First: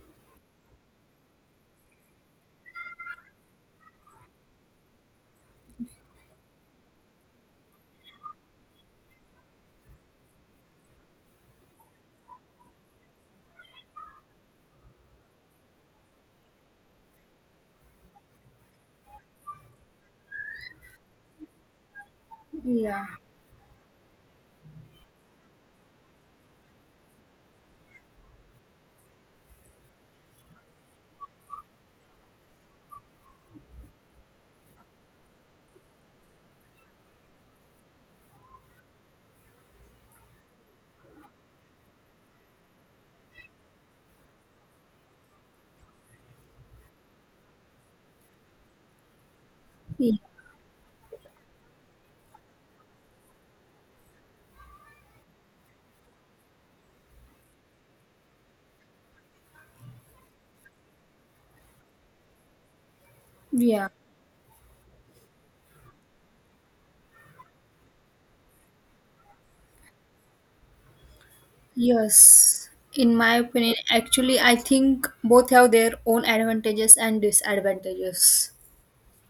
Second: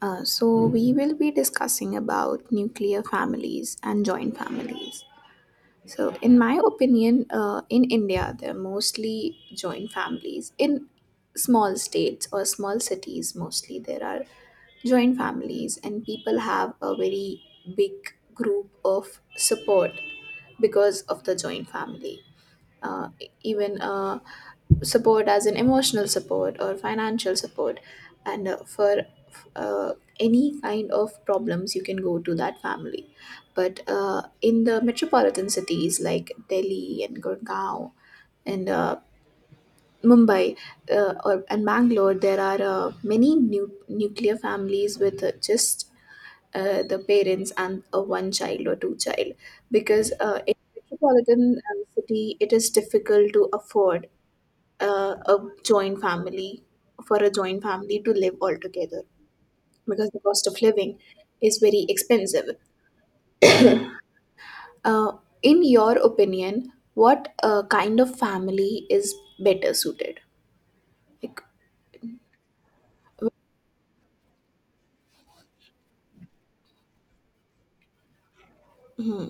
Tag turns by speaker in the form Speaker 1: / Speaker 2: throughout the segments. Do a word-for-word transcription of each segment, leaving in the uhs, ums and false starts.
Speaker 1: Uh, so we will be discussing about nuclear families and joint families. So in my opinion, uh, in India, there are mostly joint families. In small states or small cities, mostly there are joint families, and people have a very big group of support because of the joint family.
Speaker 2: Yeah,
Speaker 1: Uh, Even a support as in emotional support or financial support, and uh, for uh, any kind of problems you can go to that family. But uh, in the metropolitan cities like Delhi and Gurgaon and uh, Mumbai, uh, or, and Bangalore, there are uh, many nu- nuclear families with uh, just uh, the parents and a one child or two child, because
Speaker 2: y-
Speaker 1: uh, in metropolitan uh, city it is difficult to afford uh, a joint family for a joint family to live all together, because the cost of living is very expensive.
Speaker 2: yeah,
Speaker 1: Uh, in your opinion, what uh, kind of family is better suited? Like,
Speaker 2: yes. In my opinion, actually, I think both have their own advantages and disadvantages.
Speaker 1: hmm,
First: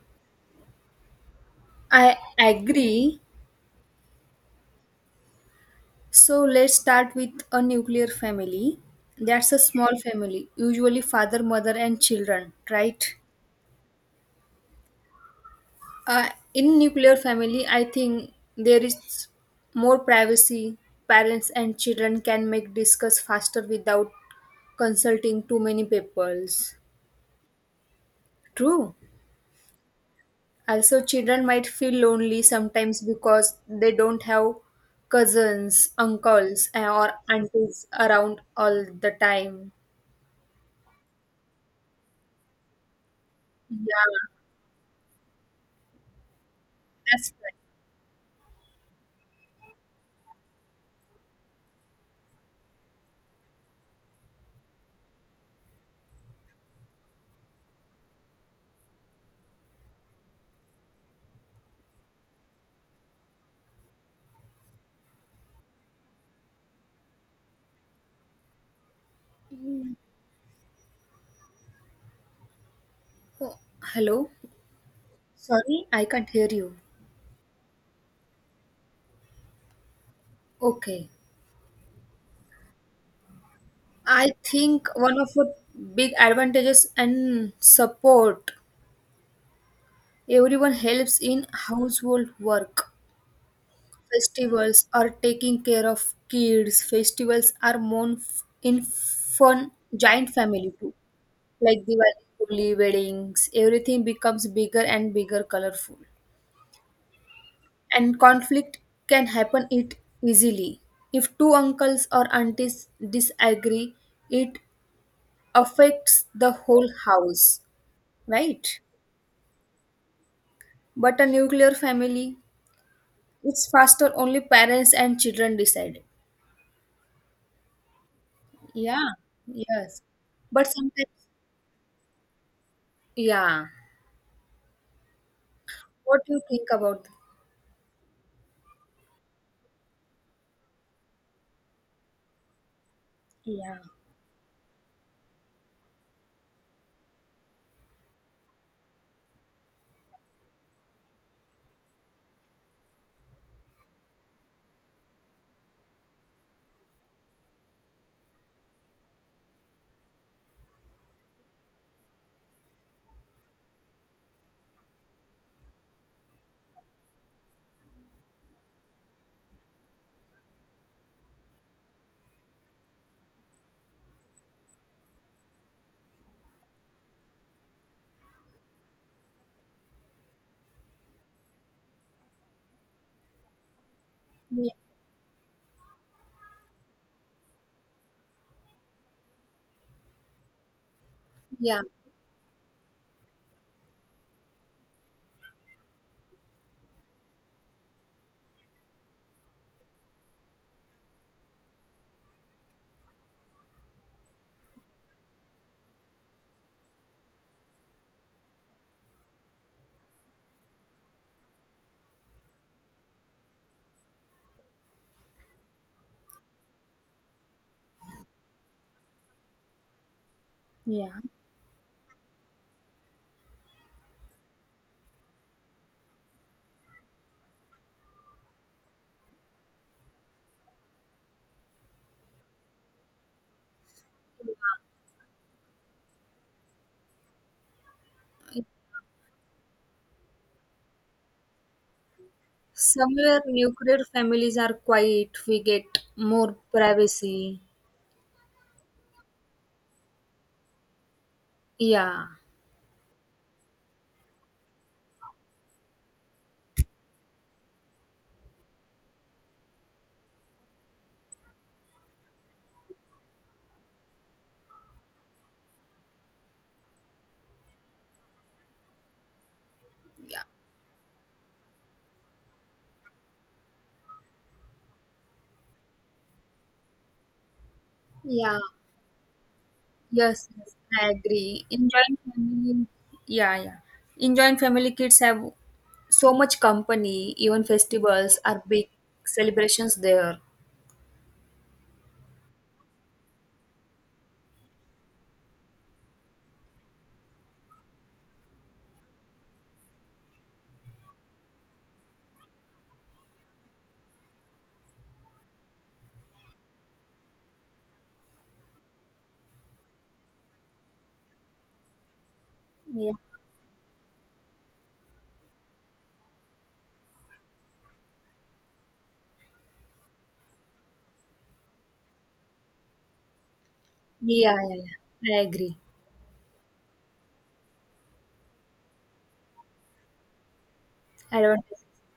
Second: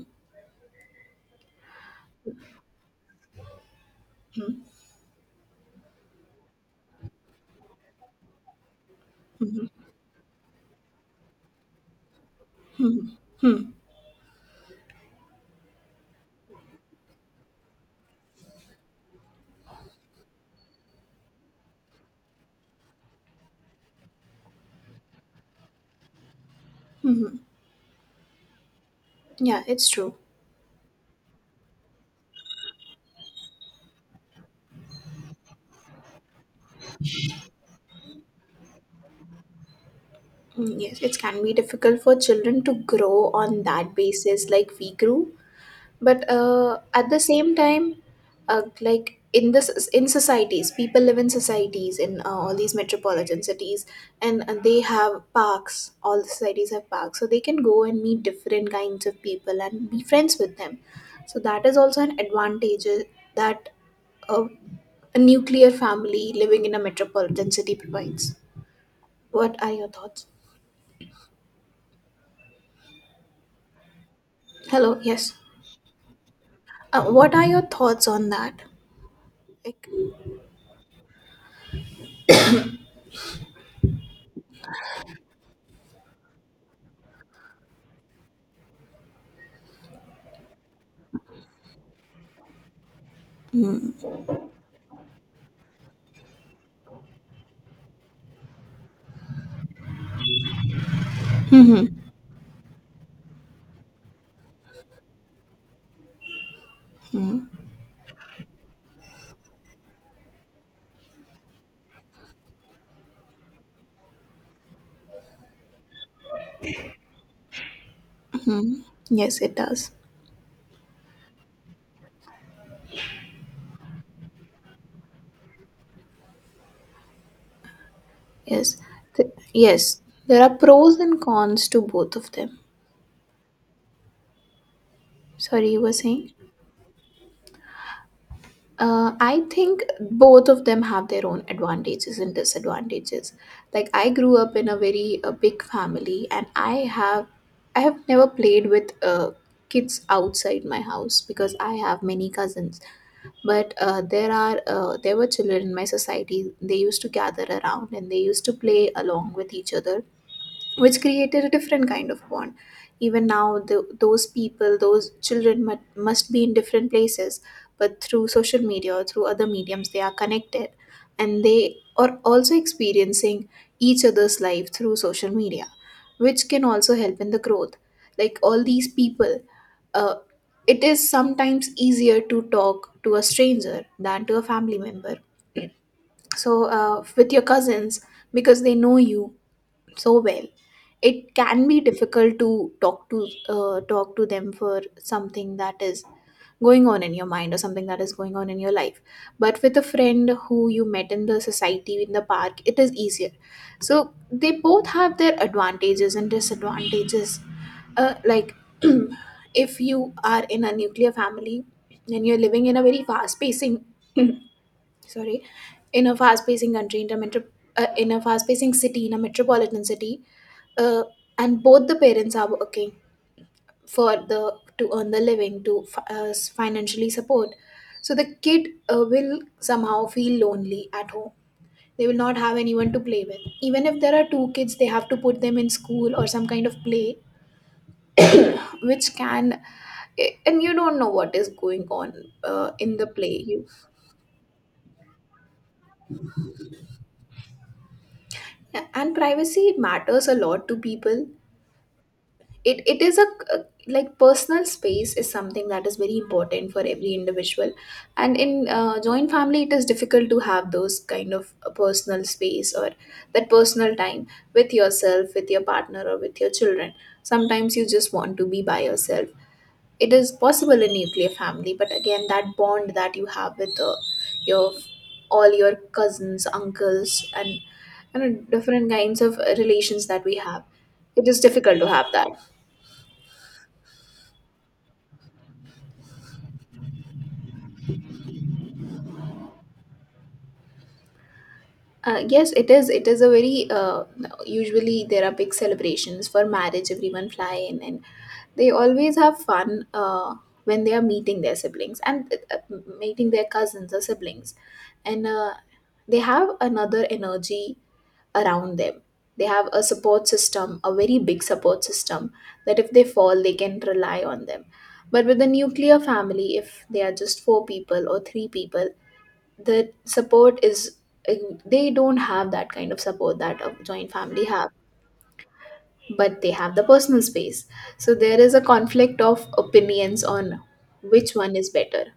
Speaker 2: I agree.
Speaker 1: hmm,
Speaker 2: So let's start with a nuclear family. That's a
Speaker 1: hmm,
Speaker 2: small family, usually father, mother, and children,
Speaker 1: hmm,
Speaker 2: right?
Speaker 1: hmm,
Speaker 2: Uh, in nuclear family, I think there is more privacy. Parents and children can make discuss faster without consulting too many peoples.
Speaker 1: hmm, hmm.
Speaker 2: True.
Speaker 1: Yeah, it's true.
Speaker 2: Also, children might feel lonely sometimes because they don't have cousins, uncles, eh, or aunties around all the time.
Speaker 1: Mm, yes, it can be difficult for children to grow on that
Speaker 2: Yeah,
Speaker 1: basis, like we grew. But uh, at the
Speaker 2: that's
Speaker 1: same
Speaker 2: right.
Speaker 1: time, uh, like in this in societies, people live in societies in uh, all these metropolitan cities, and, and they have parks, all the societies have parks, so they can go and meet different kinds of people and be friends with them. So that is also an advantage uh, that a, a nuclear family living in a metropolitan city provides. What are your thoughts?
Speaker 2: Oh, hello?
Speaker 1: Hello. Yes,
Speaker 2: Sorry, I can't hear you.
Speaker 1: uh, what are your thoughts on that? Like,
Speaker 2: Okay. I think one of the big advantages and support everyone helps in household work. Festivals are taking care of kids. Festivals are more f- in fun giant family too, like Diwali, Holi, weddings, everything becomes bigger and bigger, colorful. And conflict can happen it easily. If two uncles or aunties disagree, it affects the whole house, right?
Speaker 1: yes, it does.
Speaker 2: But a nuclear family, it's faster. Only parents and children decide.
Speaker 1: Yes.
Speaker 2: Yeah,
Speaker 1: Th- yes.
Speaker 2: yes.
Speaker 1: There are
Speaker 2: But
Speaker 1: pros
Speaker 2: sometimes,
Speaker 1: and cons to both of them.
Speaker 2: yeah.
Speaker 1: Sorry, you were
Speaker 2: What do
Speaker 1: saying?
Speaker 2: you think about?
Speaker 1: Uh, I think both of them have their own advantages and disadvantages.
Speaker 2: Yeah,
Speaker 1: Like, I grew up in a very uh, big family, and I have I have never played with uh, kids outside my house because I have many cousins. But uh, there are uh, there were children in my society. They used to gather around and they used to play along with each other, which created a different kind of bond. Even now, the, those people, those children mu- must be in different places, but through social media or through other mediums, they are connected, and they are also experiencing each other's life through social media, which can also help in the growth. Like, all these people, uh, it is sometimes easier to talk to a stranger than to a
Speaker 2: yeah,
Speaker 1: family member. So, uh, with your cousins, because they know you so well, it can be
Speaker 2: yeah,
Speaker 1: difficult to talk to uh, talk to them for something that is going on in your mind or something that is going on in your life, but with a friend who you met in the society in the park, it is easier. So they both have their advantages and disadvantages. Uh, like, if you are in a nuclear family and you're living in a very fast pacing, sorry, in a fast pacing country in a, metro, uh, in a fast pacing city in a metropolitan city, uh, and both the parents are working for the to earn the living, to fi- uh, financially support, so the kid uh, will somehow feel lonely at home. They will not have anyone to play with. Even if there are two kids, they have to put them in school or some kind of play,
Speaker 2: yeah.
Speaker 1: which can eh, and you don't know what is going on uh, in the play
Speaker 2: Somewhere
Speaker 1: you...
Speaker 2: nuclear families are quiet, we get more privacy.
Speaker 1: And privacy matters a lot to people.
Speaker 2: Yeah.
Speaker 1: it it is a Like, personal space is something that is very important for every individual. And in uh, joint family, it is difficult to have those kind of a personal space or that personal time, with yourself, with your partner, or with your children. Sometimes you just want to be by yourself. It is possible in nuclear family, but again, that bond that you have with uh, your all your cousins, uncles, and you know
Speaker 2: Yeah,
Speaker 1: different kinds of uh, relations that we
Speaker 2: yes,
Speaker 1: have,
Speaker 2: yes, I
Speaker 1: it is
Speaker 2: agree.
Speaker 1: difficult to
Speaker 2: In
Speaker 1: have
Speaker 2: joint
Speaker 1: that.
Speaker 2: family, yeah, yeah. In joint family, kids have so much company. Even festivals are big celebrations there.
Speaker 1: Uh, yes, it is. It is a very uh, Usually there are big celebrations for marriage. Everyone fly in, and they always have fun uh, when they are meeting their siblings, and uh, uh, meeting their cousins or siblings, and uh, they have another energy around them. They have a support system, a very big support system, that if they
Speaker 2: Yeah,
Speaker 1: fall, they can rely on them. But with a nuclear family, if they are just four people or three people, the support is eh, they don't have that kind of support that a joint family
Speaker 2: yeah,
Speaker 1: have.
Speaker 2: yeah, yeah. I agree.
Speaker 1: But they have the personal space, so there is a conflict of opinions on which one is
Speaker 2: Advantages.
Speaker 1: better.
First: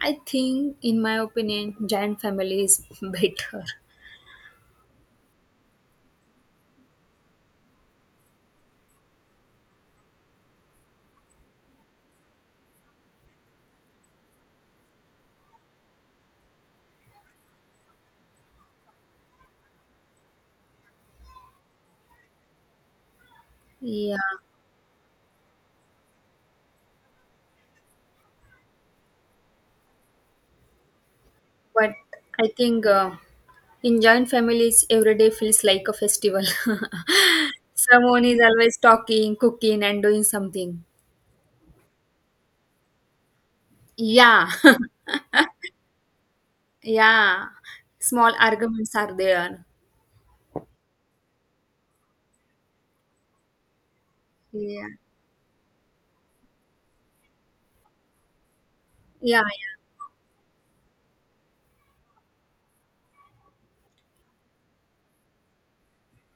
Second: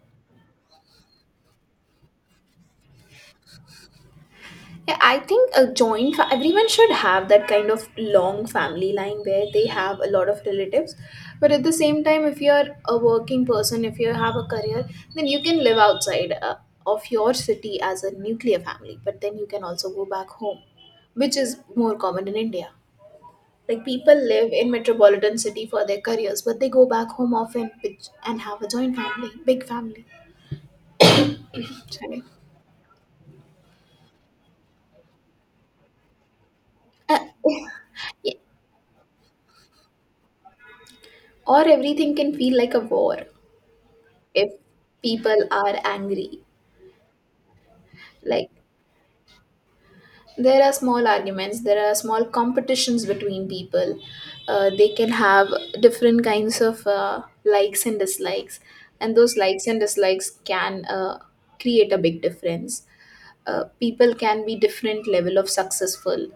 Speaker 2: I think, in my opinion, giant family is better.
Speaker 1: Yeah, I think a joint fa- everyone should have that kind of long family line where they have a lot of relatives. But at the same time, if you're a working person, if you have a career, then you can live outside uh, of your city as a nuclear family, but then you can also go back home, which is more common in India. Like,
Speaker 2: Yeah.
Speaker 1: people live in metropolitan city for their careers, but they go back home often, which, and have a joint family, big family.
Speaker 2: But
Speaker 1: Sorry.
Speaker 2: I think uh, in joint families, every day feels like a festival.
Speaker 1: Uh,
Speaker 2: Someone
Speaker 1: yeah.
Speaker 2: is always talking, cooking, and doing something.
Speaker 1: Or everything can feel like a war if
Speaker 2: Yeah,
Speaker 1: people are angry.
Speaker 2: yeah. Small
Speaker 1: Like,
Speaker 2: arguments are there.
Speaker 1: there are small arguments, there are small competitions between people. Uh, they
Speaker 2: Yeah,
Speaker 1: can have different kinds of uh, likes and dislikes, and those
Speaker 2: yeah,
Speaker 1: likes
Speaker 2: yeah,
Speaker 1: and dislikes can uh, create a big difference. Uh, people can be different level of successful.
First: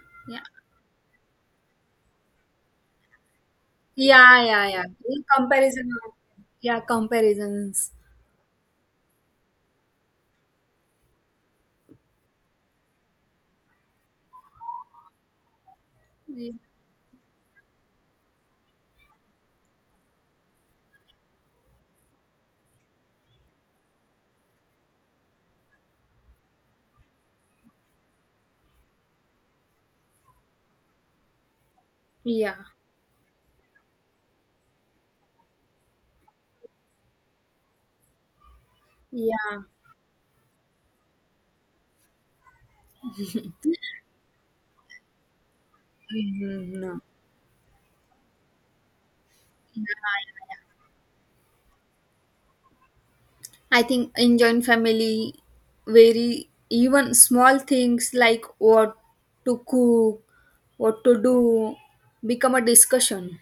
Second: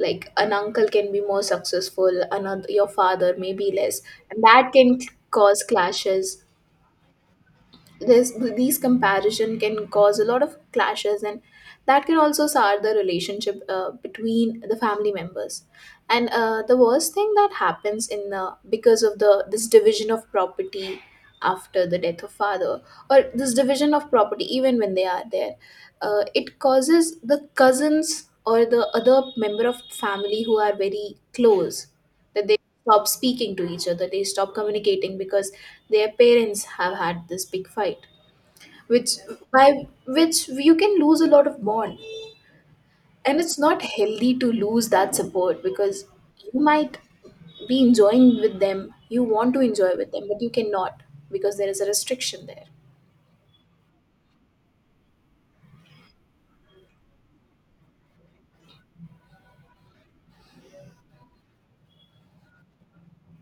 Speaker 1: Like, an uncle can be more successful, another your father maybe less,
Speaker 2: yeah,
Speaker 1: and
Speaker 2: yeah,
Speaker 1: that
Speaker 2: yeah,
Speaker 1: can
Speaker 2: yeah. In
Speaker 1: cause
Speaker 2: comparison,
Speaker 1: clashes.
Speaker 2: yeah, comparisons.
Speaker 1: This These comparison can cause a lot of clashes, and that can also sour the relationship uh, between the family members. And
Speaker 2: Yeah,
Speaker 1: uh, the worst thing that happens in the because of the this division of property after the death of father, or this division of property even when they are there, uh, it causes the cousins or the other member of family who are very close that
Speaker 2: yeah,
Speaker 1: stop speaking to each other. They stop communicating, because their parents have had this big fight, which
Speaker 2: yeah.
Speaker 1: by which you can lose a lot of bond. And it's not healthy to lose that support, because you
Speaker 2: Mhm,
Speaker 1: might
Speaker 2: no.
Speaker 1: be enjoying with them, you want to
Speaker 2: Yeah,
Speaker 1: enjoy with them, but you
Speaker 2: yeah.
Speaker 1: cannot, because there is a restriction there.
Speaker 2: I think in joint family, very even small things like what to cook, what to do, become a discussion.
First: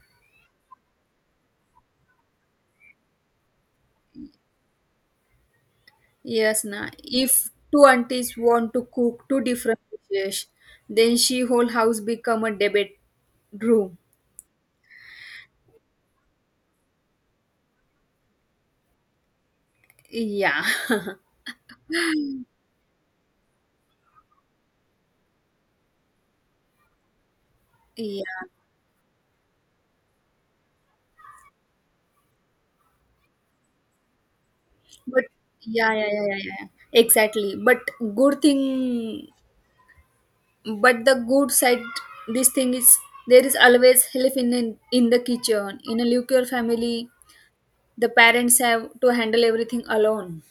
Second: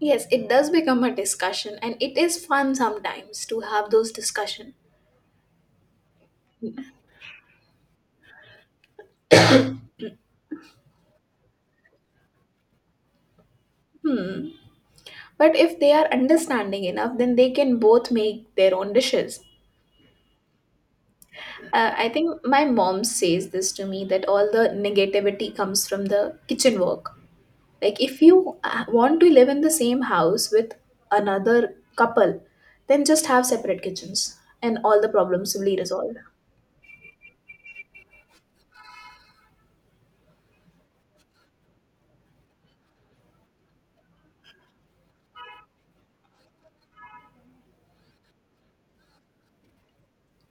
Speaker 1: Yes, it does become a discussion, and it is fun sometimes to have those discussion.
Speaker 2: Yes, na. If two aunties want to cook two different dishes, then she whole house become a debate room.
Speaker 1: But if they are understanding enough, then they can both make their own dishes.
Speaker 2: Yeah,
Speaker 1: Uh, I think my mom says this to me that all the negativity comes from the kitchen work. Like, if
Speaker 2: yeah.
Speaker 1: you uh, want to live in the same house with another couple, then just have separate kitchens and all the
Speaker 2: But
Speaker 1: problems will be
Speaker 2: yeah, yeah,
Speaker 1: resolved.
Speaker 2: yeah, yeah, yeah. Exactly. But good thing, but the good side this thing is, there is always help in the, in the kitchen. In a nuclear family the parents have to handle everything alone.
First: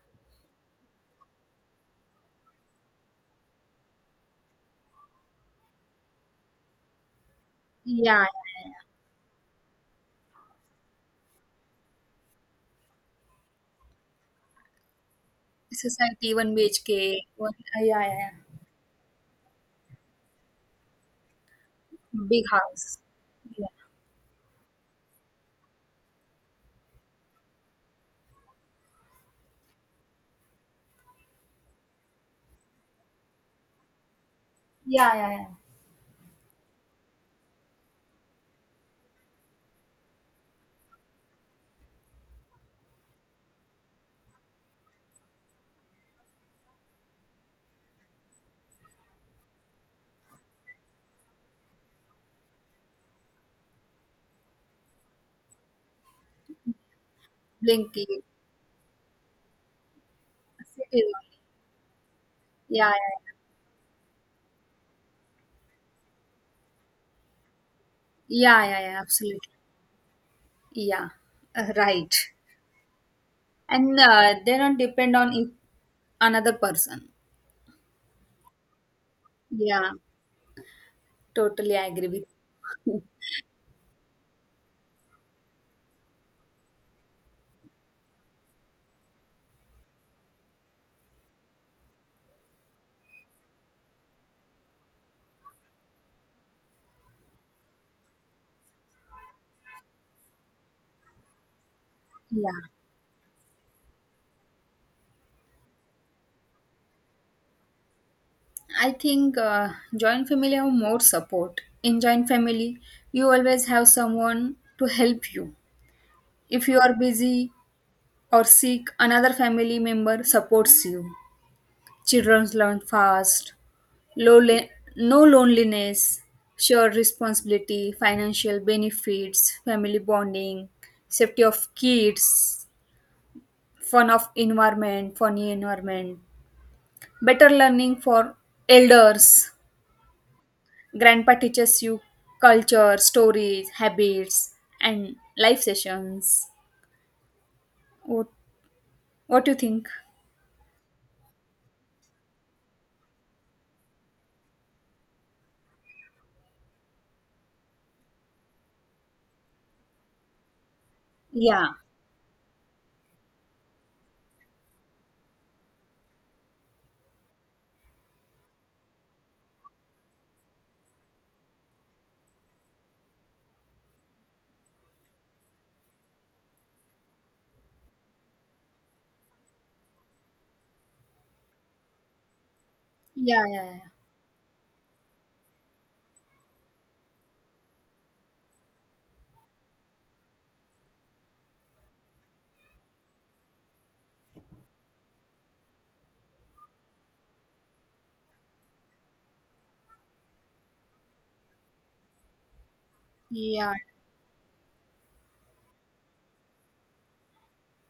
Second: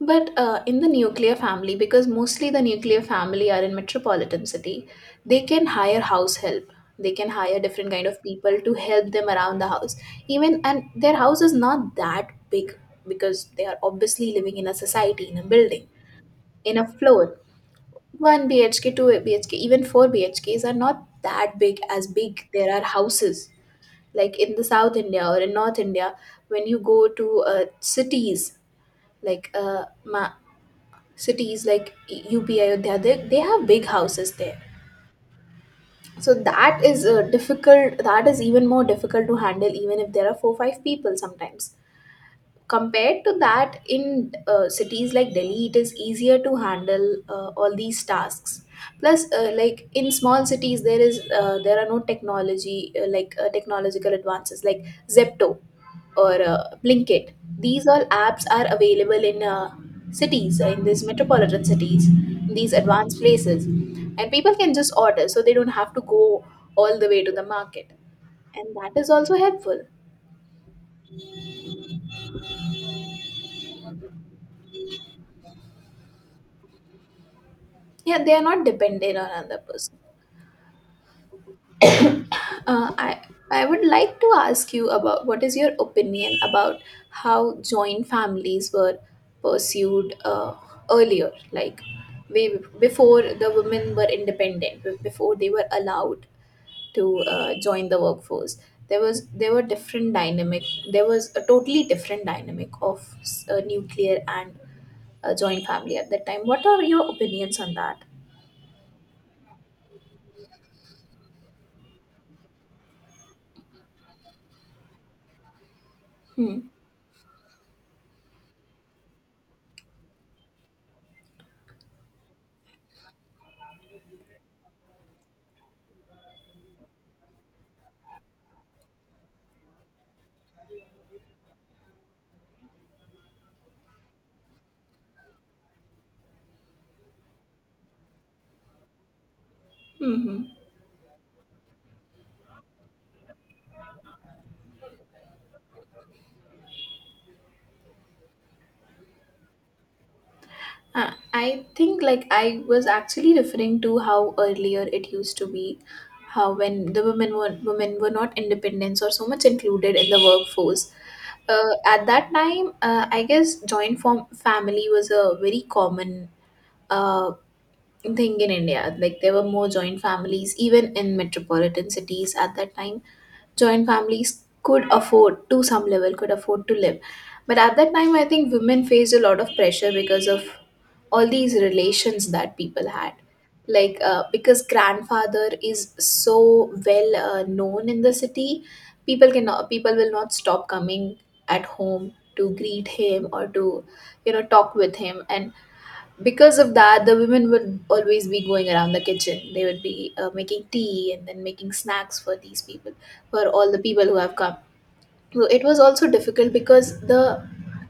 Speaker 1: But uh, in the nuclear family, because mostly the nuclear family are in metropolitan city, they can hire house help. They can hire different kind of
Speaker 2: Yeah, yeah,
Speaker 1: people
Speaker 2: yeah.
Speaker 1: to help them around the house. Even and their house is not that big, because they are obviously living in a society, in a building,
Speaker 2: Society, one
Speaker 1: in a
Speaker 2: BHK,
Speaker 1: floor.
Speaker 2: one uh, yeah, yeah, yeah.
Speaker 1: One B H K, two B H K, even four B H Ks are not that big as
Speaker 2: Big
Speaker 1: big. There are
Speaker 2: house.
Speaker 1: houses
Speaker 2: Yeah,
Speaker 1: like in the South India or in North India. When you go to uh, cities, like uh, Ma cities like U P Ayodhya, they, they have big houses there.
Speaker 2: yeah, yeah, yeah.
Speaker 1: So that is uh, difficult. That is even more difficult to handle, even if there are four five people sometimes, compared to that in uh, cities like Delhi, it is easier to handle uh, all these tasks. Plus uh, like in small cities, there is uh, there are no technology, uh, like uh, technological advances like Zepto or uh, Blinkit. These all
Speaker 2: Blinky
Speaker 1: apps are available in uh, cities, uh, in these
Speaker 2: city.
Speaker 1: metropolitan cities, in these
Speaker 2: Yeah,
Speaker 1: advanced
Speaker 2: yeah,
Speaker 1: places, and people can just order, so they don't have to go all the way to the market.
Speaker 2: yeah,
Speaker 1: And
Speaker 2: yeah, yeah,
Speaker 1: that
Speaker 2: yeah,
Speaker 1: is also
Speaker 2: absolutely.
Speaker 1: helpful.
Speaker 2: Yeah. Uh, right, and uh, they don't depend on each- another person.
Speaker 1: Yeah, they are not dependent on another
Speaker 2: Yeah,
Speaker 1: person.
Speaker 2: totally agree with.
Speaker 1: Uh, I I would like to ask you about what is your opinion about how joint families were pursued uh, earlier, like way before the women were independent, be- before they were allowed to uh, join the workforce. There was there were different dynamic. There was a totally different
Speaker 2: Yeah.
Speaker 1: dynamic of s- uh, nuclear and uh, joint family at that time. What are your opinions on that?
Speaker 2: I think uh, joint family have more support. In joint family, you always have someone to help you.
Speaker 1: Hmm.
Speaker 2: If you are busy or sick, another family member supports you. Children learn fast, low lo- no loneliness, shared responsibility, financial benefits, family bonding, safety of kids, fun of environment, funny environment, better learning for elders.
Speaker 1: Hmm.
Speaker 2: Grandpa teaches you culture, stories, habits, and life sessions. What What do you think?
Speaker 1: Uh, I think, like, I was actually referring to how earlier it used to be, how when the women were women were not independent or so much included in the workforce.
Speaker 2: Yeah,
Speaker 1: Uh, at that time, uh, I guess joint form family was a very common uh, thing in India. Like there were more joint families even in metropolitan cities at that time, joint families could afford to some level, could afford to live. But at that time I think women faced a lot of pressure because of all these relations that people had.
Speaker 2: yeah, yeah,
Speaker 1: Like, uh, because grandfather is so well uh, known in the city, people cannot people will not stop coming at home to greet him or to you know talk with him, and because of that the women would always be going around the kitchen. They would be uh, making tea and then making snacks for these people, for all
Speaker 2: yeah,
Speaker 1: the people who have come. So it was also difficult because the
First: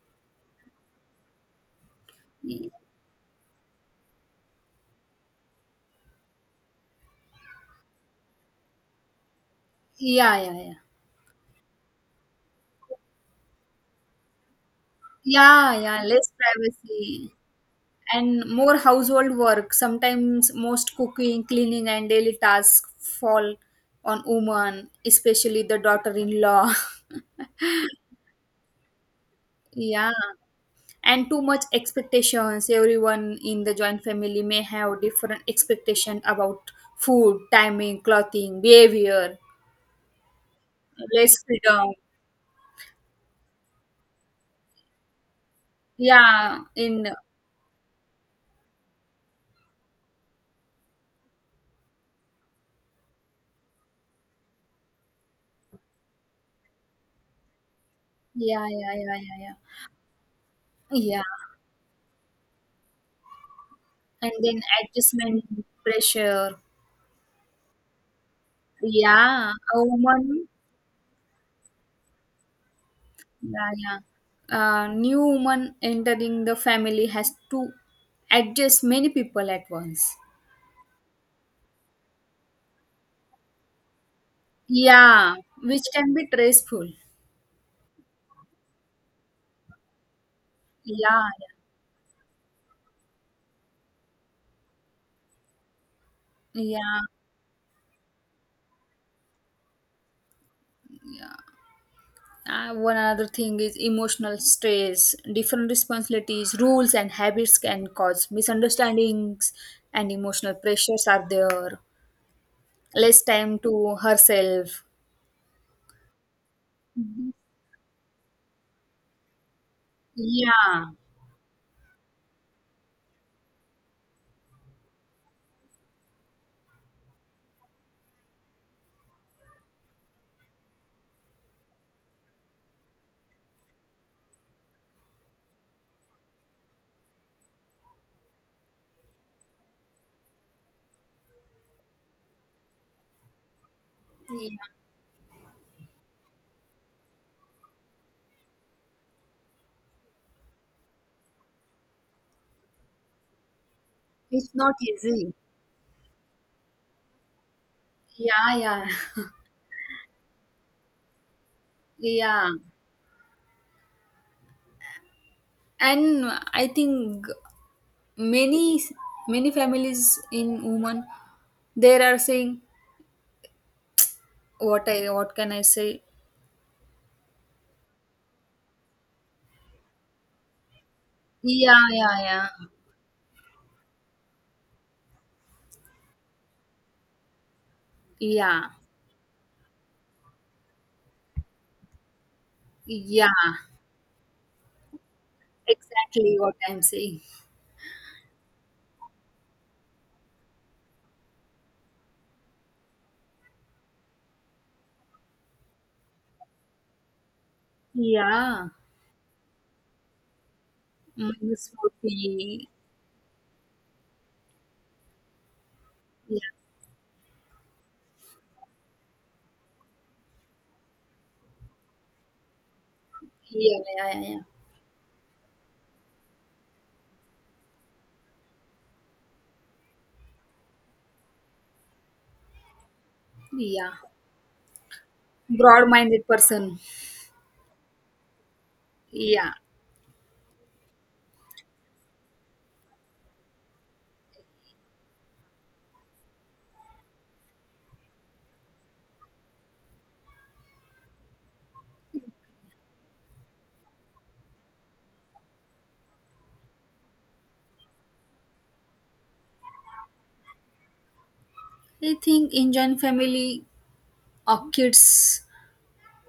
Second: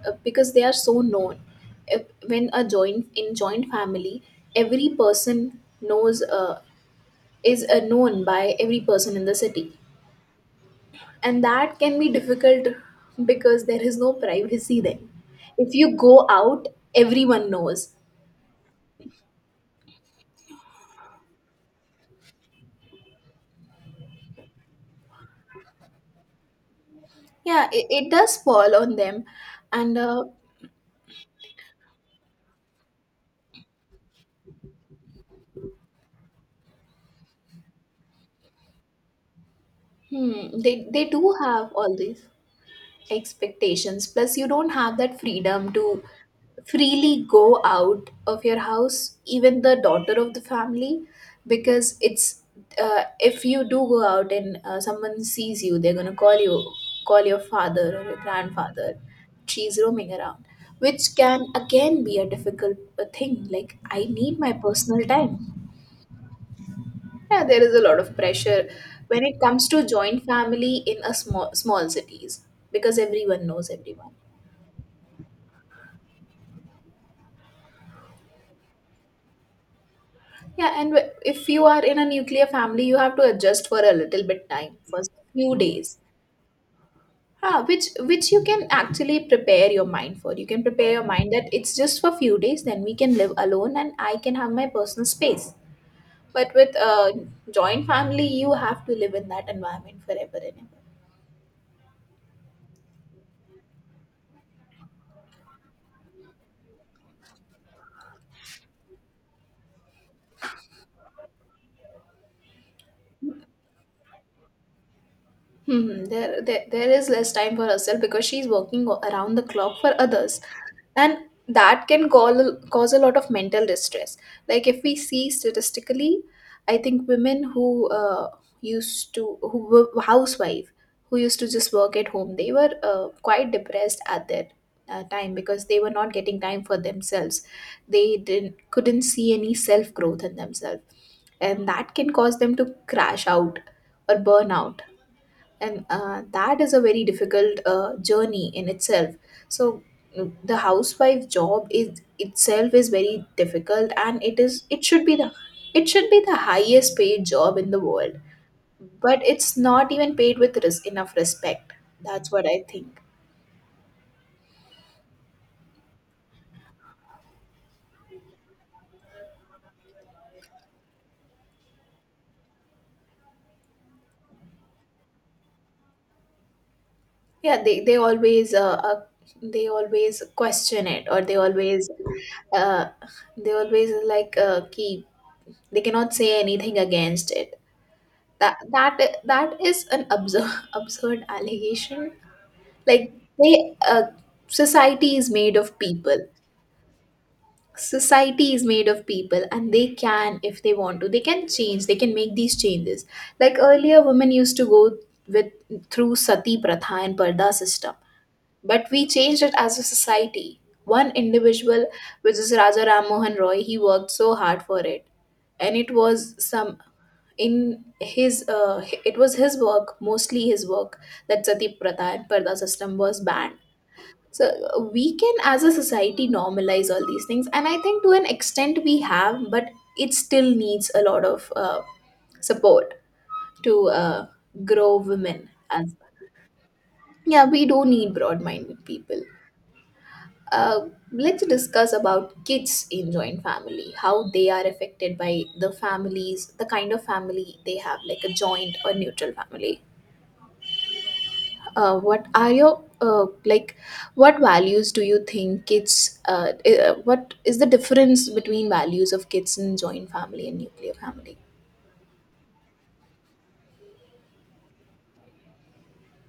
Speaker 1: uh, because they are so known. If, when a
Speaker 2: yeah,
Speaker 1: joint in joint family every person knows uh, is, uh, known by every person in the city,
Speaker 2: yeah, yeah, yeah.
Speaker 1: and that can be difficult because there is no privacy then. If
Speaker 2: Yeah,
Speaker 1: you
Speaker 2: yeah,
Speaker 1: go
Speaker 2: less
Speaker 1: out
Speaker 2: privacy
Speaker 1: everyone knows.
Speaker 2: and more household work. Sometimes most cooking, cleaning, and daily tasks fall on woman, especially the daughter-in-law.
Speaker 1: Yeah, it, it does fall on them, and
Speaker 2: Yeah,
Speaker 1: uh,
Speaker 2: and too much expectations. Everyone in the joint family may have different expectation about food, timing, clothing, behavior.
Speaker 1: hmm, they they do
Speaker 2: Less
Speaker 1: have
Speaker 2: freedom.
Speaker 1: all these expectations. Plus, you don't have that freedom to
Speaker 2: Yeah, in
Speaker 1: freely go out of your house, even the daughter of the family, because it's uh, if you do go out and uh, someone sees you, they're gonna call you, call your father or your
Speaker 2: yeah, yeah,
Speaker 1: grandfather.
Speaker 2: yeah, yeah, yeah,
Speaker 1: She's roaming around, which
Speaker 2: yeah.
Speaker 1: can again be a difficult uh, thing. Like, I
Speaker 2: And
Speaker 1: need my
Speaker 2: then
Speaker 1: personal
Speaker 2: adjustment
Speaker 1: time.
Speaker 2: pressure.
Speaker 1: Yeah, there is a lot of pressure when it
Speaker 2: Yeah,
Speaker 1: comes
Speaker 2: a
Speaker 1: to
Speaker 2: woman,
Speaker 1: joint family in a small small cities because everyone knows
Speaker 2: yeah, yeah.
Speaker 1: everyone.
Speaker 2: Uh, new woman entering the family has to adjust many people at once.
Speaker 1: Yeah, and wh- if you are in a nuclear family, you have to adjust for a little bit time, first
Speaker 2: Yeah,
Speaker 1: few
Speaker 2: which
Speaker 1: days.
Speaker 2: can be stressful.
Speaker 1: Ah, which which you can actually prepare your mind for. You can prepare your
Speaker 2: Yeah,
Speaker 1: mind that
Speaker 2: yeah,
Speaker 1: it's just for few days, then we can live alone and I can have my personal space. But with
Speaker 2: yeah.
Speaker 1: a joint family, you have to live in that environment forever and ever.
Speaker 2: Uh, one other thing is emotional stress. Different responsibilities, rules, and habits can cause misunderstandings, and emotional pressures are there. Less time to herself.
Speaker 1: Hmm, there, there, there is less time for herself because she's working o- around the clock for others,
Speaker 2: Yeah.
Speaker 1: and that can call, cause a lot of mental distress. Like, if we see statistically, I think women who uh, used to who were housewife, who used to just work at home, they were uh, quite depressed at their uh, time because they were not getting time for themselves. They didn't couldn't see any self growth in themselves, and that can cause them to crash out or
Speaker 2: Yeah.
Speaker 1: burn out, and uh, that is a very difficult uh, journey in itself. So mm, the housewife job is itself is very difficult, and it
Speaker 2: It's
Speaker 1: is
Speaker 2: not
Speaker 1: it should be the
Speaker 2: easy.
Speaker 1: it should be the highest paid job in the world,
Speaker 2: Yeah, yeah,
Speaker 1: but it's not even paid with res- enough respect. That's what
Speaker 2: yeah.
Speaker 1: I think.
Speaker 2: And I think many, many families in women, they are saying, what I, what can I say?
Speaker 1: Yeah, they, they always uh, uh, they always question it, or they
Speaker 2: Yeah,
Speaker 1: always
Speaker 2: yeah, yeah.
Speaker 1: uh, they always like uh, keep they cannot say anything against it. that
Speaker 2: Yeah,
Speaker 1: that that is an absurd absurd allegation. Like,
Speaker 2: yeah.
Speaker 1: they uh, society is made of people.
Speaker 2: Exactly what I'm saying.
Speaker 1: Society is made of people, and they can if they want to they can change, they can make these changes. Like earlier women used to go with through sati pratha and parda system,
Speaker 2: Yeah,
Speaker 1: but we changed it as a society. One
Speaker 2: minus
Speaker 1: individual,
Speaker 2: would
Speaker 1: which is
Speaker 2: be
Speaker 1: Raja Ram Mohan Roy, he worked so hard for it, and it was
Speaker 2: yeah,
Speaker 1: some, in his uh, h- it was his work, mostly his work, that sati pratha and parda system was banned.
Speaker 2: yeah, yeah, yeah,
Speaker 1: So, uh, we can as a society normalize all these things, and I think to an extent we have, but it still needs a lot of uh, support to
Speaker 2: yeah.
Speaker 1: uh, grow women as
Speaker 2: Broad-minded
Speaker 1: well.
Speaker 2: person.
Speaker 1: Yeah, we do need broad-minded people.
Speaker 2: Yeah,
Speaker 1: uh, let's discuss about kids in joint family, how they are affected by the families, the kind of family they have, like a joint or neutral family. Uh, what are your, uh, like, what values do you think kids, uh, eh, uh, what is the difference between values of kids in joint family and nuclear family?
Speaker 2: I think Indian family orchids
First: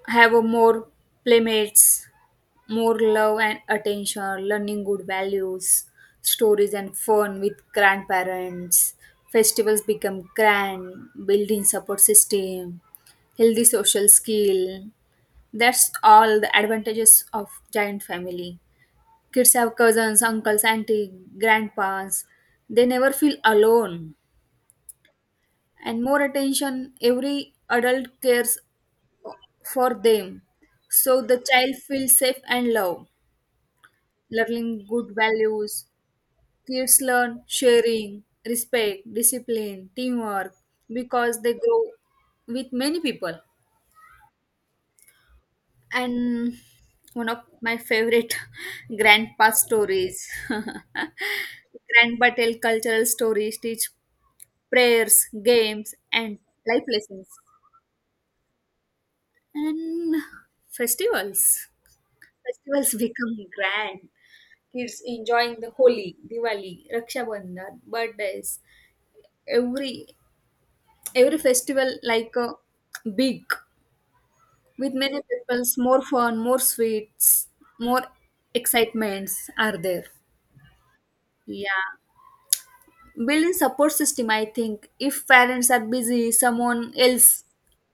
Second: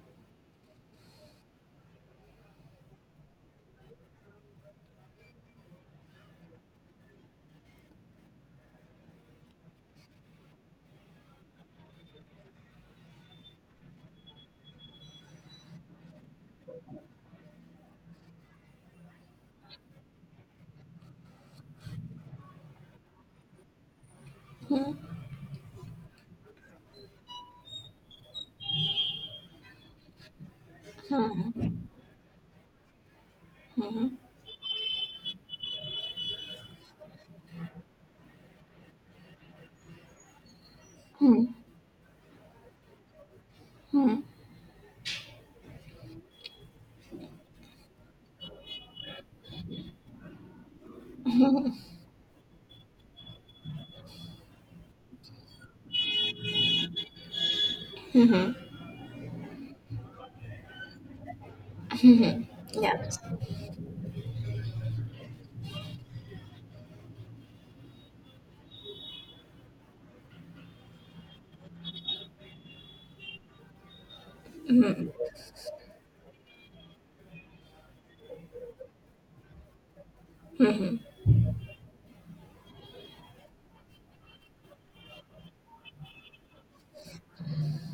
Speaker 2: have a more playmates, more love and attention, learning good values, stories and fun with grandparents. Festivals become grand, building support system, healthy social skill. That's all the advantages of giant family. Kids have cousins, uncles, auntie, grandpas. They never feel alone.
Speaker 1: Mm-hmm.
Speaker 2: And more attention, every adult cares for them. So the child feels safe and loved,
Speaker 1: Hmm.
Speaker 2: learning good values. Kids learn sharing, respect, discipline, teamwork because they grow with many people.
Speaker 1: Hmm.
Speaker 2: And one of my favorite grandpa stories. Grandpa tell cultural stories, teach prayers, games, and life lessons.
Speaker 1: Hmm.
Speaker 2: And festivals. Festivals
Speaker 1: Yes.
Speaker 2: become grand. Kids enjoying the Holi, Diwali, Raksha Bandhan, birthdays, every every festival like uh, big, with many peoples, more fun, more sweets, more excitements are there. Yeah, building support system. I think if parents are busy, someone else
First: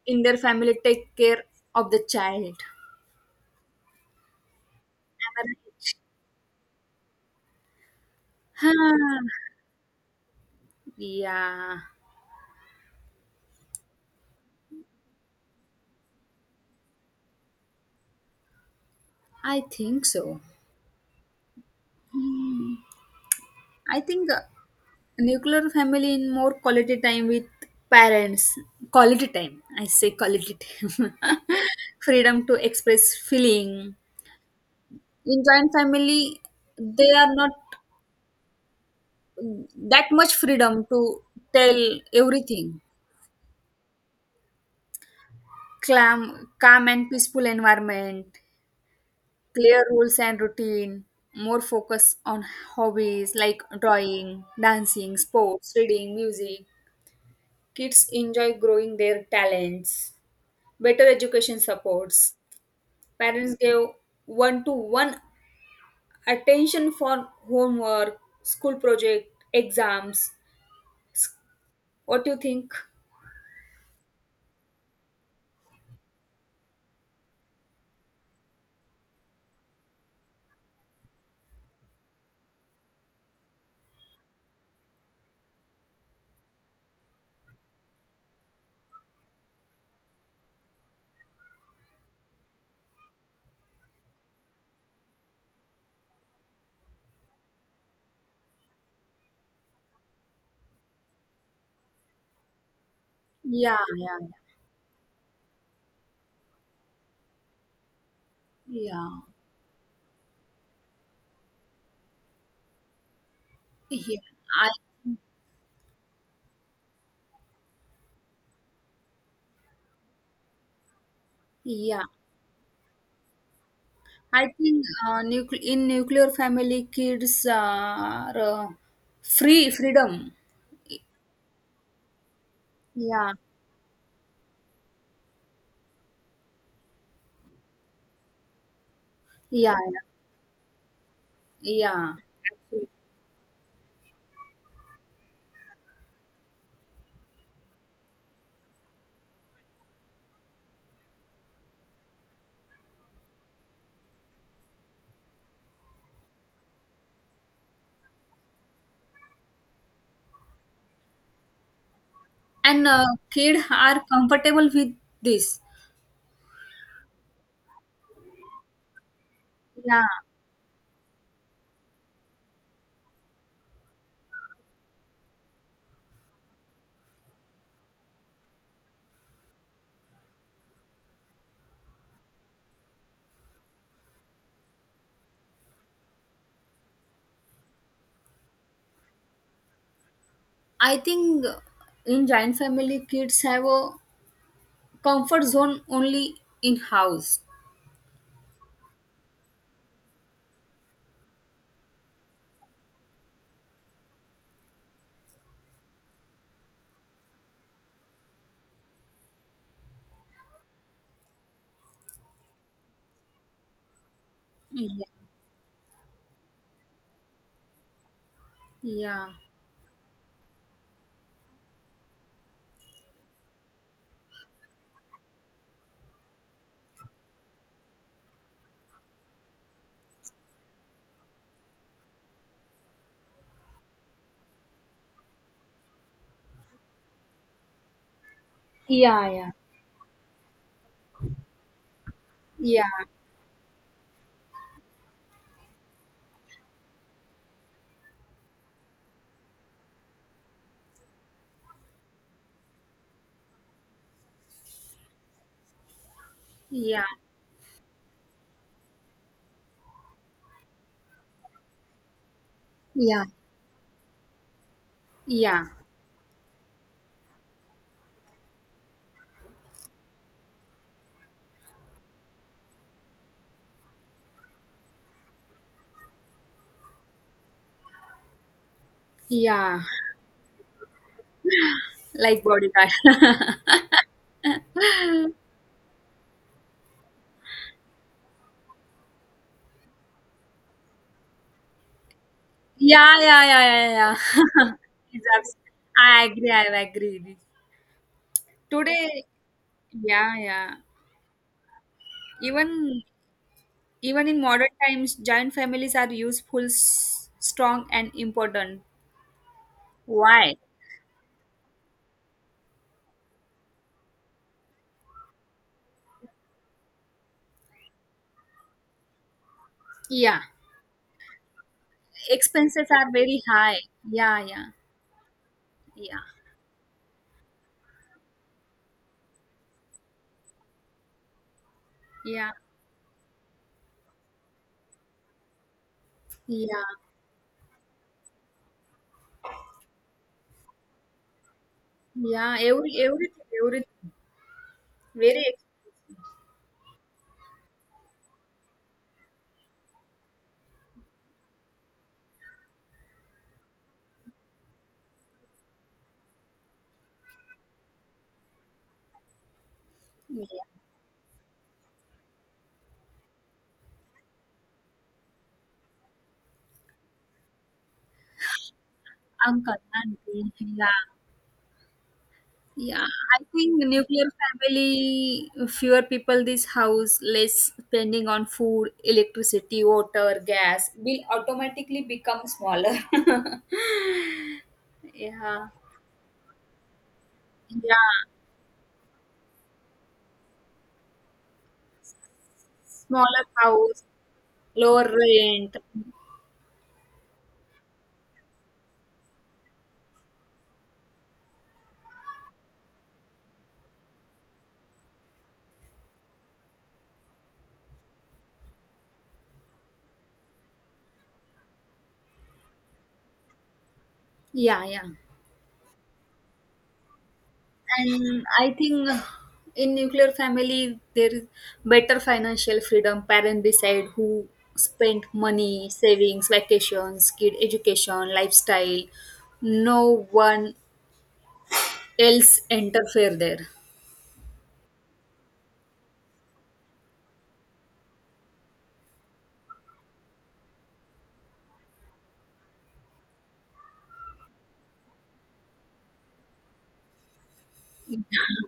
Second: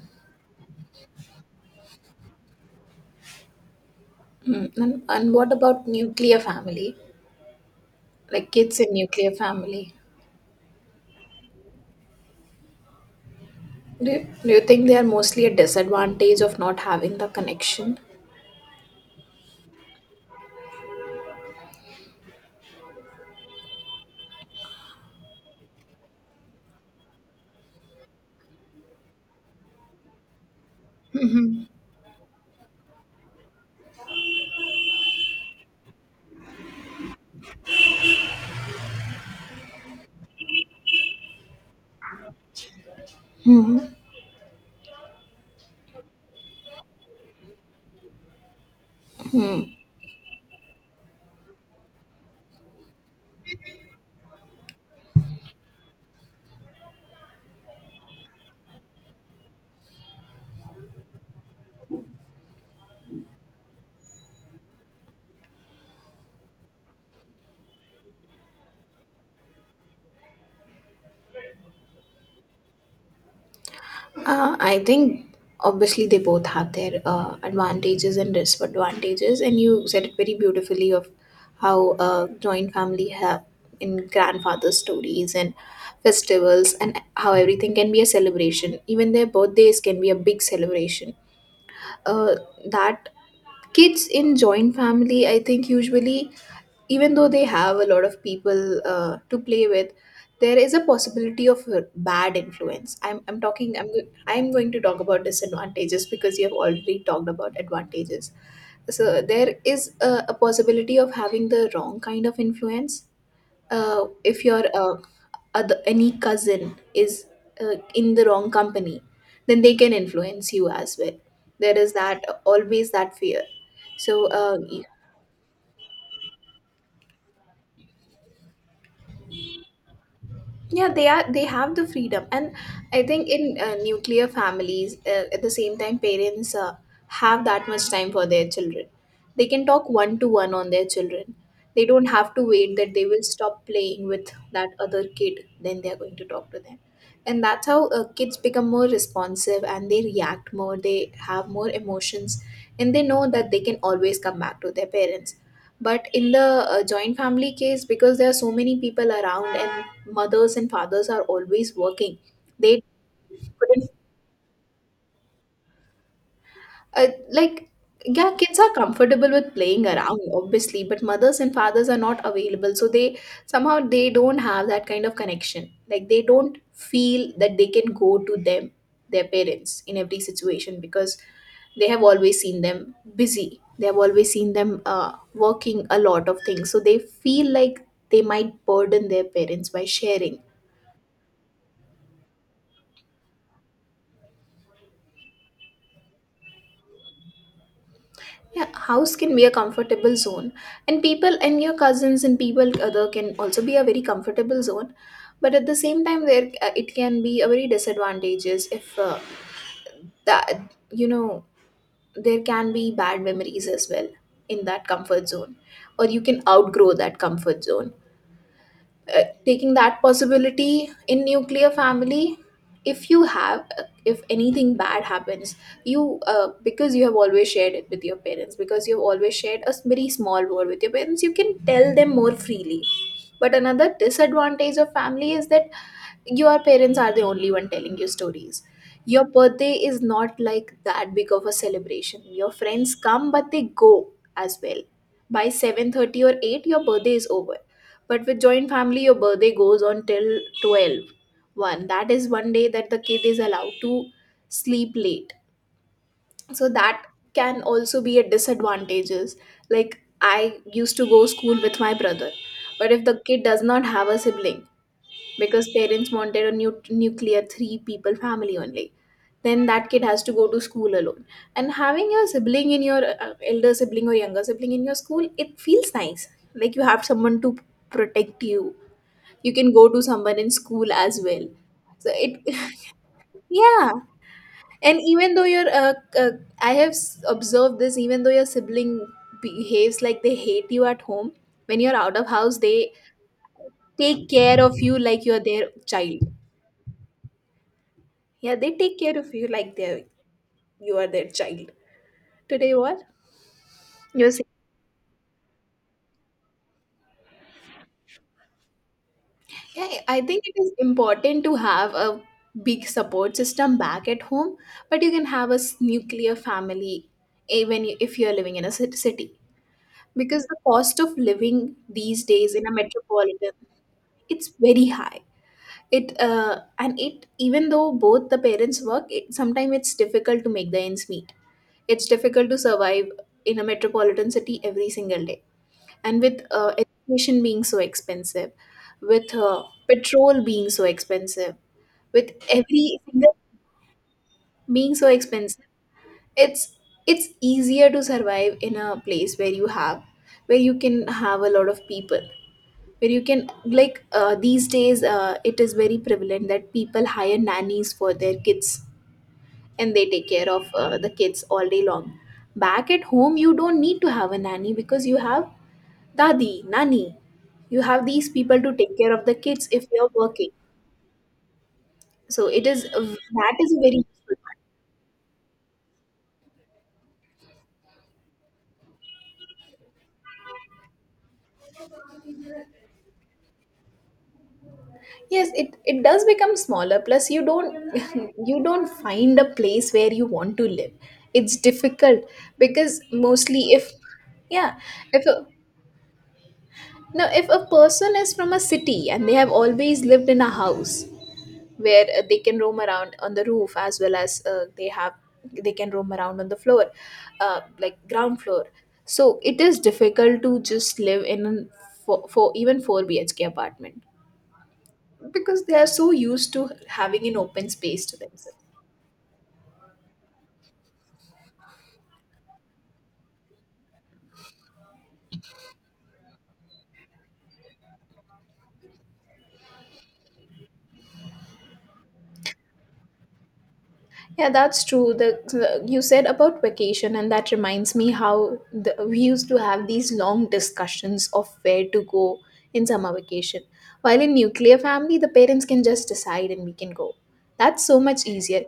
Speaker 2: in their family take care of the child.
Speaker 1: Mm. and,
Speaker 2: Am
Speaker 1: and
Speaker 2: I
Speaker 1: what about
Speaker 2: right?
Speaker 1: nuclear family, like kids in
Speaker 2: Huh.
Speaker 1: nuclear family,
Speaker 2: Yeah,
Speaker 1: do you, do you think they are mostly a disadvantage of not having the connection?
Speaker 2: I think so. I think uh, nuclear family in more quality time with parents. Quality time, I say quality time. Freedom to express feeling. In joint family they are not that much freedom to tell everything. Calm, calm and peaceful environment, clear rules and routine, more focus on hobbies like drawing, dancing, sports, reading, music. Kids enjoy growing their talents, better education supports. Parents gave one to one attention for homework, school project, exams. What do you think?
Speaker 1: Uh, I think obviously they both have their uh, advantages and disadvantages, and you said it very beautifully of how uh, joint family have in grandfather stories and festivals, and how everything can be a celebration. Even their birthdays can be a big celebration. uh, that kids in joint family, I think usually, even though they have a lot of people uh, to play with, there is a possibility of a bad influence. i'm, I'm talking
Speaker 2: Yeah,
Speaker 1: I'm, go-
Speaker 2: yeah,
Speaker 1: I'm going to talk about disadvantages because you have already talked about advantages. So
Speaker 2: yeah,
Speaker 1: there is a, a possibility of having the wrong kind of influence, uh,
Speaker 2: yeah.
Speaker 1: if your
Speaker 2: I
Speaker 1: uh, other, any cousin is uh, in the wrong company, then they can influence you as well. There is
Speaker 2: yeah,
Speaker 1: that, always that fear. So,
Speaker 2: I
Speaker 1: uh,
Speaker 2: think uh, nucle in nuclear family, kids are uh, free freedom.
Speaker 1: yeah, they are they have the freedom, and I think
Speaker 2: Yeah,
Speaker 1: in uh, nuclear families, uh, at the same time parents uh, have that much time for their children. They can
Speaker 2: yeah,
Speaker 1: talk one to one on their children. They don't
Speaker 2: yeah,
Speaker 1: have to wait
Speaker 2: yeah.
Speaker 1: that they will stop playing with that other kid then they are going to talk to them. And that's how uh, kids become more responsive, and they react more, they have more emotions, and they know that they can always come back to their parents. But in the uh, joint family case, because there are so many people around and mothers and fathers are always working, they
Speaker 2: And uh, kid
Speaker 1: couldn't,
Speaker 2: are comfortable with this.
Speaker 1: uh, like, yeah, kids are comfortable with playing
Speaker 2: Yeah,
Speaker 1: around obviously, but mothers and fathers are not available, so they somehow they don't have that kind of connection, like they don't feel that they can go to them, their parents, in every situation, because they have always seen them busy, they have always seen them uh, working a lot of things, so they feel like they might burden their parents by sharing.
Speaker 2: I think in giant family, kids have a comfort zone only in house.
Speaker 1: Yeah, house can be a comfortable zone, and people and your cousins and people other can also be a very comfortable zone. But at the same time, there uh, it can be a very disadvantages if, uh, that you know there can be bad memories as well in that
Speaker 2: Yeah,
Speaker 1: comfort zone, or you can outgrow that comfort zone. Uh,
Speaker 2: yeah,
Speaker 1: taking that possibility in nuclear family, if you have, if anything bad happens, you uh, because you have always shared it with your parents, because you've always shared a very small word with your parents, you can tell them more freely. But another disadvantage of family is that your parents are the only one telling you stories. Your
Speaker 2: yeah, yeah,
Speaker 1: birthday is not like that big of a celebration. Your
Speaker 2: yeah,
Speaker 1: friends come but they go as well. By seven thirty or eight your birthday is over, but with joint family your birthday goes on till twelve one. That is one day that the kid is allowed to sleep late, so that
Speaker 2: yeah,
Speaker 1: can also be a disadvantages. Like, I used to go school with my brother, but if the
Speaker 2: yeah,
Speaker 1: kid does not have a sibling because
Speaker 2: yeah,
Speaker 1: parents wanted a nu- nuclear three people family only, then that kid has to go to school alone. And having your sibling in your, uh, elder sibling or younger sibling in your school, it feels nice, like you have someone to protect you, you can
Speaker 2: yeah.
Speaker 1: go to someone in school as well, so it
Speaker 2: Like bodyguard.
Speaker 1: yeah. And even though your uh, uh, i have s- observed this, even though your sibling behaves like they hate you at home, when you're out of house they
Speaker 2: Yeah, yeah, yeah, yeah, yeah.
Speaker 1: take care of you like
Speaker 2: It's
Speaker 1: you're
Speaker 2: abs-
Speaker 1: their child.
Speaker 2: I agree. I agree with it.
Speaker 1: Yeah, they take care
Speaker 2: Today,
Speaker 1: of you like they
Speaker 2: yeah, yeah.
Speaker 1: you are their child. Today, what
Speaker 2: Even, even
Speaker 1: you're
Speaker 2: in
Speaker 1: saying?
Speaker 2: modern times, giant families are useful, s- strong, and important.
Speaker 1: Yeah, I think
Speaker 2: Why?
Speaker 1: it is important to have a big support system back at home, but you can have a s- nuclear family even i- if you're living in a cit- city,
Speaker 2: Yeah.
Speaker 1: because the cost of living these days in a
Speaker 2: Expenses are very
Speaker 1: metropolitan,
Speaker 2: high, yeah,
Speaker 1: it's
Speaker 2: yeah,
Speaker 1: very high.
Speaker 2: yeah,
Speaker 1: It uh, and it, even though both the parents work, it, sometimes it's difficult to make the ends meet. It's difficult
Speaker 2: yeah,
Speaker 1: to survive in a metropolitan city every single day, and with uh,
Speaker 2: yeah,
Speaker 1: education being so expensive, with uh, petrol being so expensive, with
Speaker 2: yeah,
Speaker 1: every
Speaker 2: every,
Speaker 1: single
Speaker 2: everything, everything
Speaker 1: being so
Speaker 2: very
Speaker 1: expensive, it's it's easier to survive in a place where you have, where you can have a lot of people, where you can, like, uh, these days uh, it is very prevalent that people hire nannies for their kids and they take
Speaker 2: expensive.
Speaker 1: care of
Speaker 2: Yeah.
Speaker 1: uh, the kids all day long. Back at home you don't need to have a nanny because you have Dadi, Nani, you have these people to take care of the kids
Speaker 2: Uncle,
Speaker 1: if you're
Speaker 2: auntie,
Speaker 1: working.
Speaker 2: yeah.
Speaker 1: So it is
Speaker 2: Yeah, I
Speaker 1: That is a
Speaker 2: think
Speaker 1: very
Speaker 2: nuclear
Speaker 1: useful part.
Speaker 2: family fewer people, this house less spending on food, electricity, water, gas will automatically become smaller.
Speaker 1: Yes,
Speaker 2: Yeah,
Speaker 1: it, it does become smaller. Plus, you don't
Speaker 2: yeah.
Speaker 1: you don't find a place where you want to live. It's difficult because
Speaker 2: Smaller
Speaker 1: mostly if
Speaker 2: house,
Speaker 1: yeah
Speaker 2: lower
Speaker 1: if a,
Speaker 2: rent.
Speaker 1: no if a person is from a city and they have always lived in a house where uh, they can roam around on the roof as well as uh, they have they can roam around on the floor uh, like ground floor so it is difficult to just live in an for, for even four B H K apartment
Speaker 2: Yeah, yeah.
Speaker 1: because they are so used to having an open space to
Speaker 2: And
Speaker 1: themselves.
Speaker 2: I think in nuclear family there is better financial freedom. Parent decide who spend money, savings, vacations, kid education, lifestyle. No one else interfere there.
Speaker 1: Yeah, that's true. The, the- you said about vacation, and that reminds me how the, we used to have these long discussions of where to go in summer vacation. While in nuclear family, the parents can just decide and we can go. That's so much easier.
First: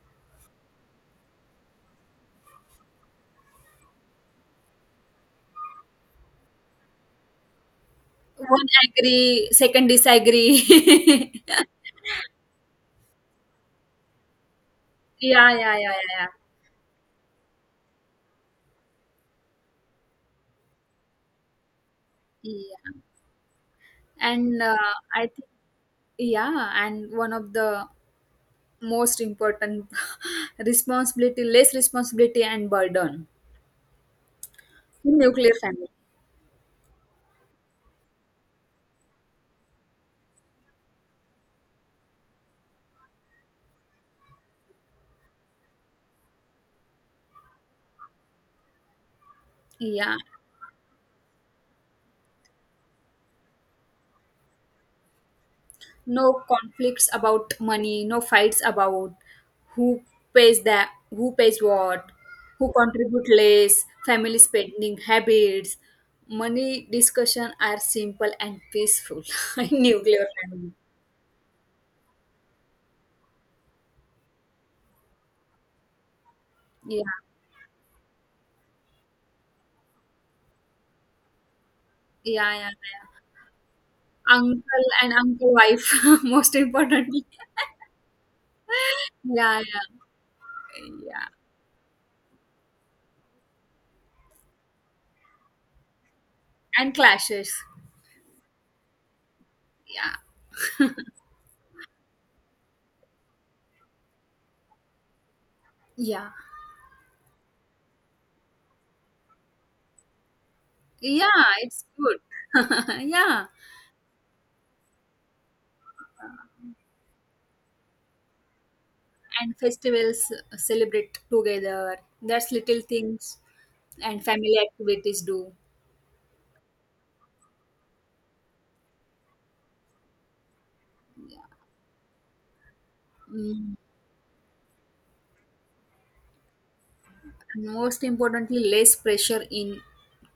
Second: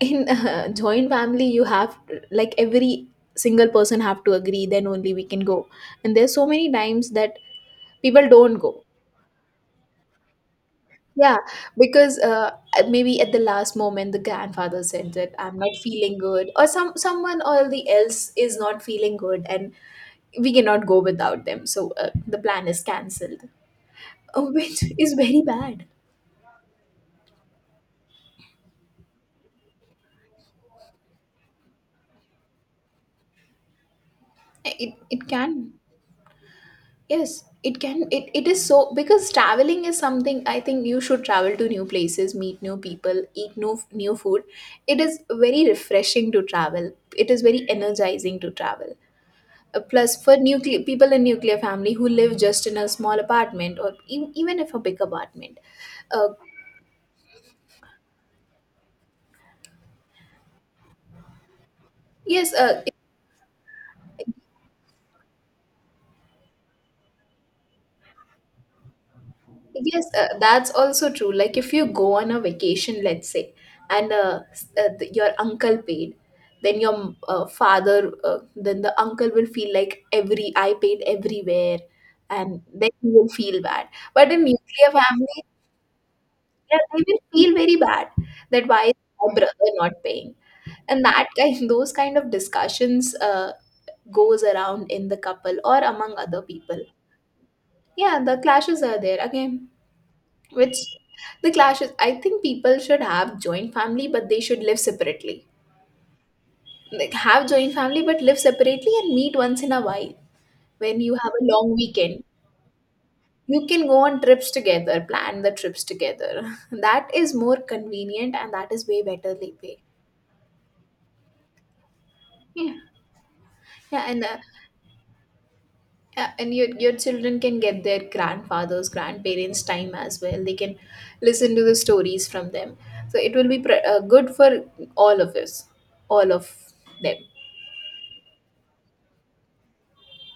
Speaker 1: In uh, joint family, you have like every single person have to agree, then only we can go. And there's so many times that people don't
Speaker 2: One
Speaker 1: go.
Speaker 2: agree, second disagree.
Speaker 1: Yeah, because uh, maybe at the last moment the grandfather said that
Speaker 2: Yeah,
Speaker 1: I'm
Speaker 2: yeah,
Speaker 1: not
Speaker 2: yeah, yeah,
Speaker 1: feeling
Speaker 2: yeah,
Speaker 1: good, or some someone or the else is not feeling good, and we cannot go without them. So uh, the plan is
Speaker 2: yeah.
Speaker 1: cancelled, uh,
Speaker 2: And
Speaker 1: which
Speaker 2: uh,
Speaker 1: is
Speaker 2: I
Speaker 1: very
Speaker 2: think
Speaker 1: bad.
Speaker 2: yeah, and one of the most important responsibility, less responsibility and burden.
Speaker 1: It it
Speaker 2: Nuclear
Speaker 1: can
Speaker 2: family.
Speaker 1: yes it can it, it is so because traveling is something I think you should travel to new places, meet new people, eat new new food. It is very refreshing to travel. It is very energizing to travel. Uh, plus
Speaker 2: Yeah,
Speaker 1: for nuclear people in nuclear family who live just in a small apartment or e- even if a big apartment. uh,
Speaker 2: no conflicts about money, no fights about who pays that, who pays what,
Speaker 1: yes,
Speaker 2: who
Speaker 1: uh,
Speaker 2: contribute less, family spending habits. Money discussion are simple and peaceful in
Speaker 1: yes,
Speaker 2: nuclear
Speaker 1: uh, that's
Speaker 2: family.
Speaker 1: also true, like if you go on a vacation let's say and uh, s- uh, th- your uncle paid then
Speaker 2: Yeah,
Speaker 1: your uh, father uh, then the uncle will feel like every I paid everywhere
Speaker 2: yeah, yeah,
Speaker 1: and then he
Speaker 2: yeah.
Speaker 1: will feel bad but in
Speaker 2: Uncle
Speaker 1: nuclear
Speaker 2: and
Speaker 1: family.
Speaker 2: uncle wife, most
Speaker 1: Yeah, they will
Speaker 2: importantly.
Speaker 1: feel very bad that why is my
Speaker 2: Yeah,
Speaker 1: brother not
Speaker 2: yeah,
Speaker 1: paying, and that
Speaker 2: yeah.
Speaker 1: kind those kind of discussions uh, goes around in the couple or among other people.
Speaker 2: And clashes.
Speaker 1: Yeah, the clashes are there again,
Speaker 2: Yeah,
Speaker 1: which the clashes I think people should have joint family but they should live separately,
Speaker 2: yeah,
Speaker 1: like have joint family but live separately and meet once in a while when you
Speaker 2: yeah.
Speaker 1: have a long
Speaker 2: It's good.
Speaker 1: weekend.
Speaker 2: Yeah,
Speaker 1: You can go on trips together, plan the trips together. That is more convenient and that is way better they
Speaker 2: and
Speaker 1: pay.
Speaker 2: festivals uh, celebrate together. That's
Speaker 1: Yeah,
Speaker 2: little things
Speaker 1: yeah and
Speaker 2: and
Speaker 1: uh,
Speaker 2: family activities do.
Speaker 1: yeah, and your your children can get their grandfathers grandparents time as well, they can listen to the stories from them, so it will be
Speaker 2: Mm,
Speaker 1: pre- uh, good for all of us, all of them.
Speaker 2: most importantly, less pressure in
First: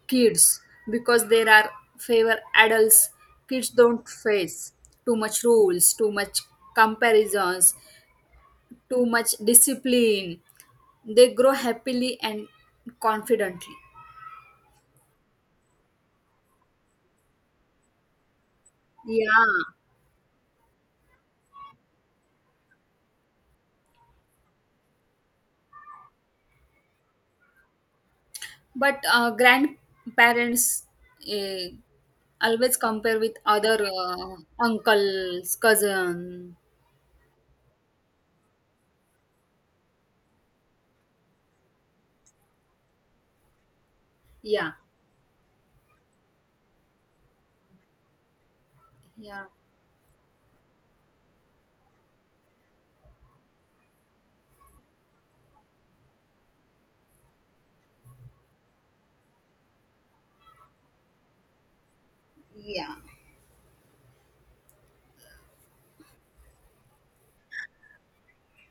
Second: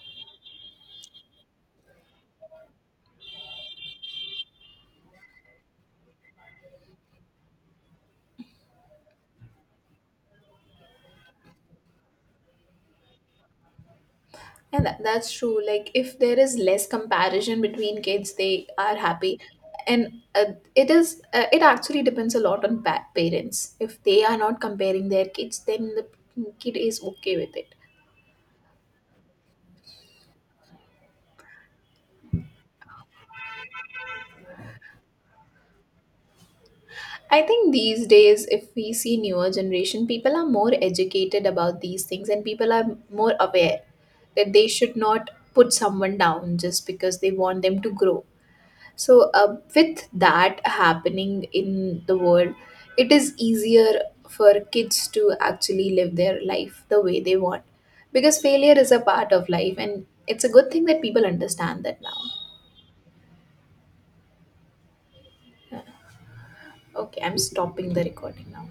Speaker 2: kids because there are favor adults. Kids don't face too much rules, too much comparisons, too much discipline. They grow happily and confidently.
Speaker 1: And that, that's true, like if there is less comparison between kids they are happy.
Speaker 2: Yeah,
Speaker 1: And uh, it is uh, it actually depends a lot on pa- parents, if they are not comparing their kids, then the kid is okay with it.
Speaker 2: but uh, grandparents uh, always compare with other uh, uncles, cousin.
Speaker 1: I think these days, if we see newer generation, people are more educated about these things and people are more aware that they
Speaker 2: Yeah,
Speaker 1: should not put someone down just because they want them to grow. So,
Speaker 2: yeah.
Speaker 1: uh, with that happening in the world, it is easier for kids to actually live their life the way they want, because failure is a part of life and it's a good thing that people understand that now.
Speaker 2: Yeah.
Speaker 1: Okay, I'm stopping the recording now.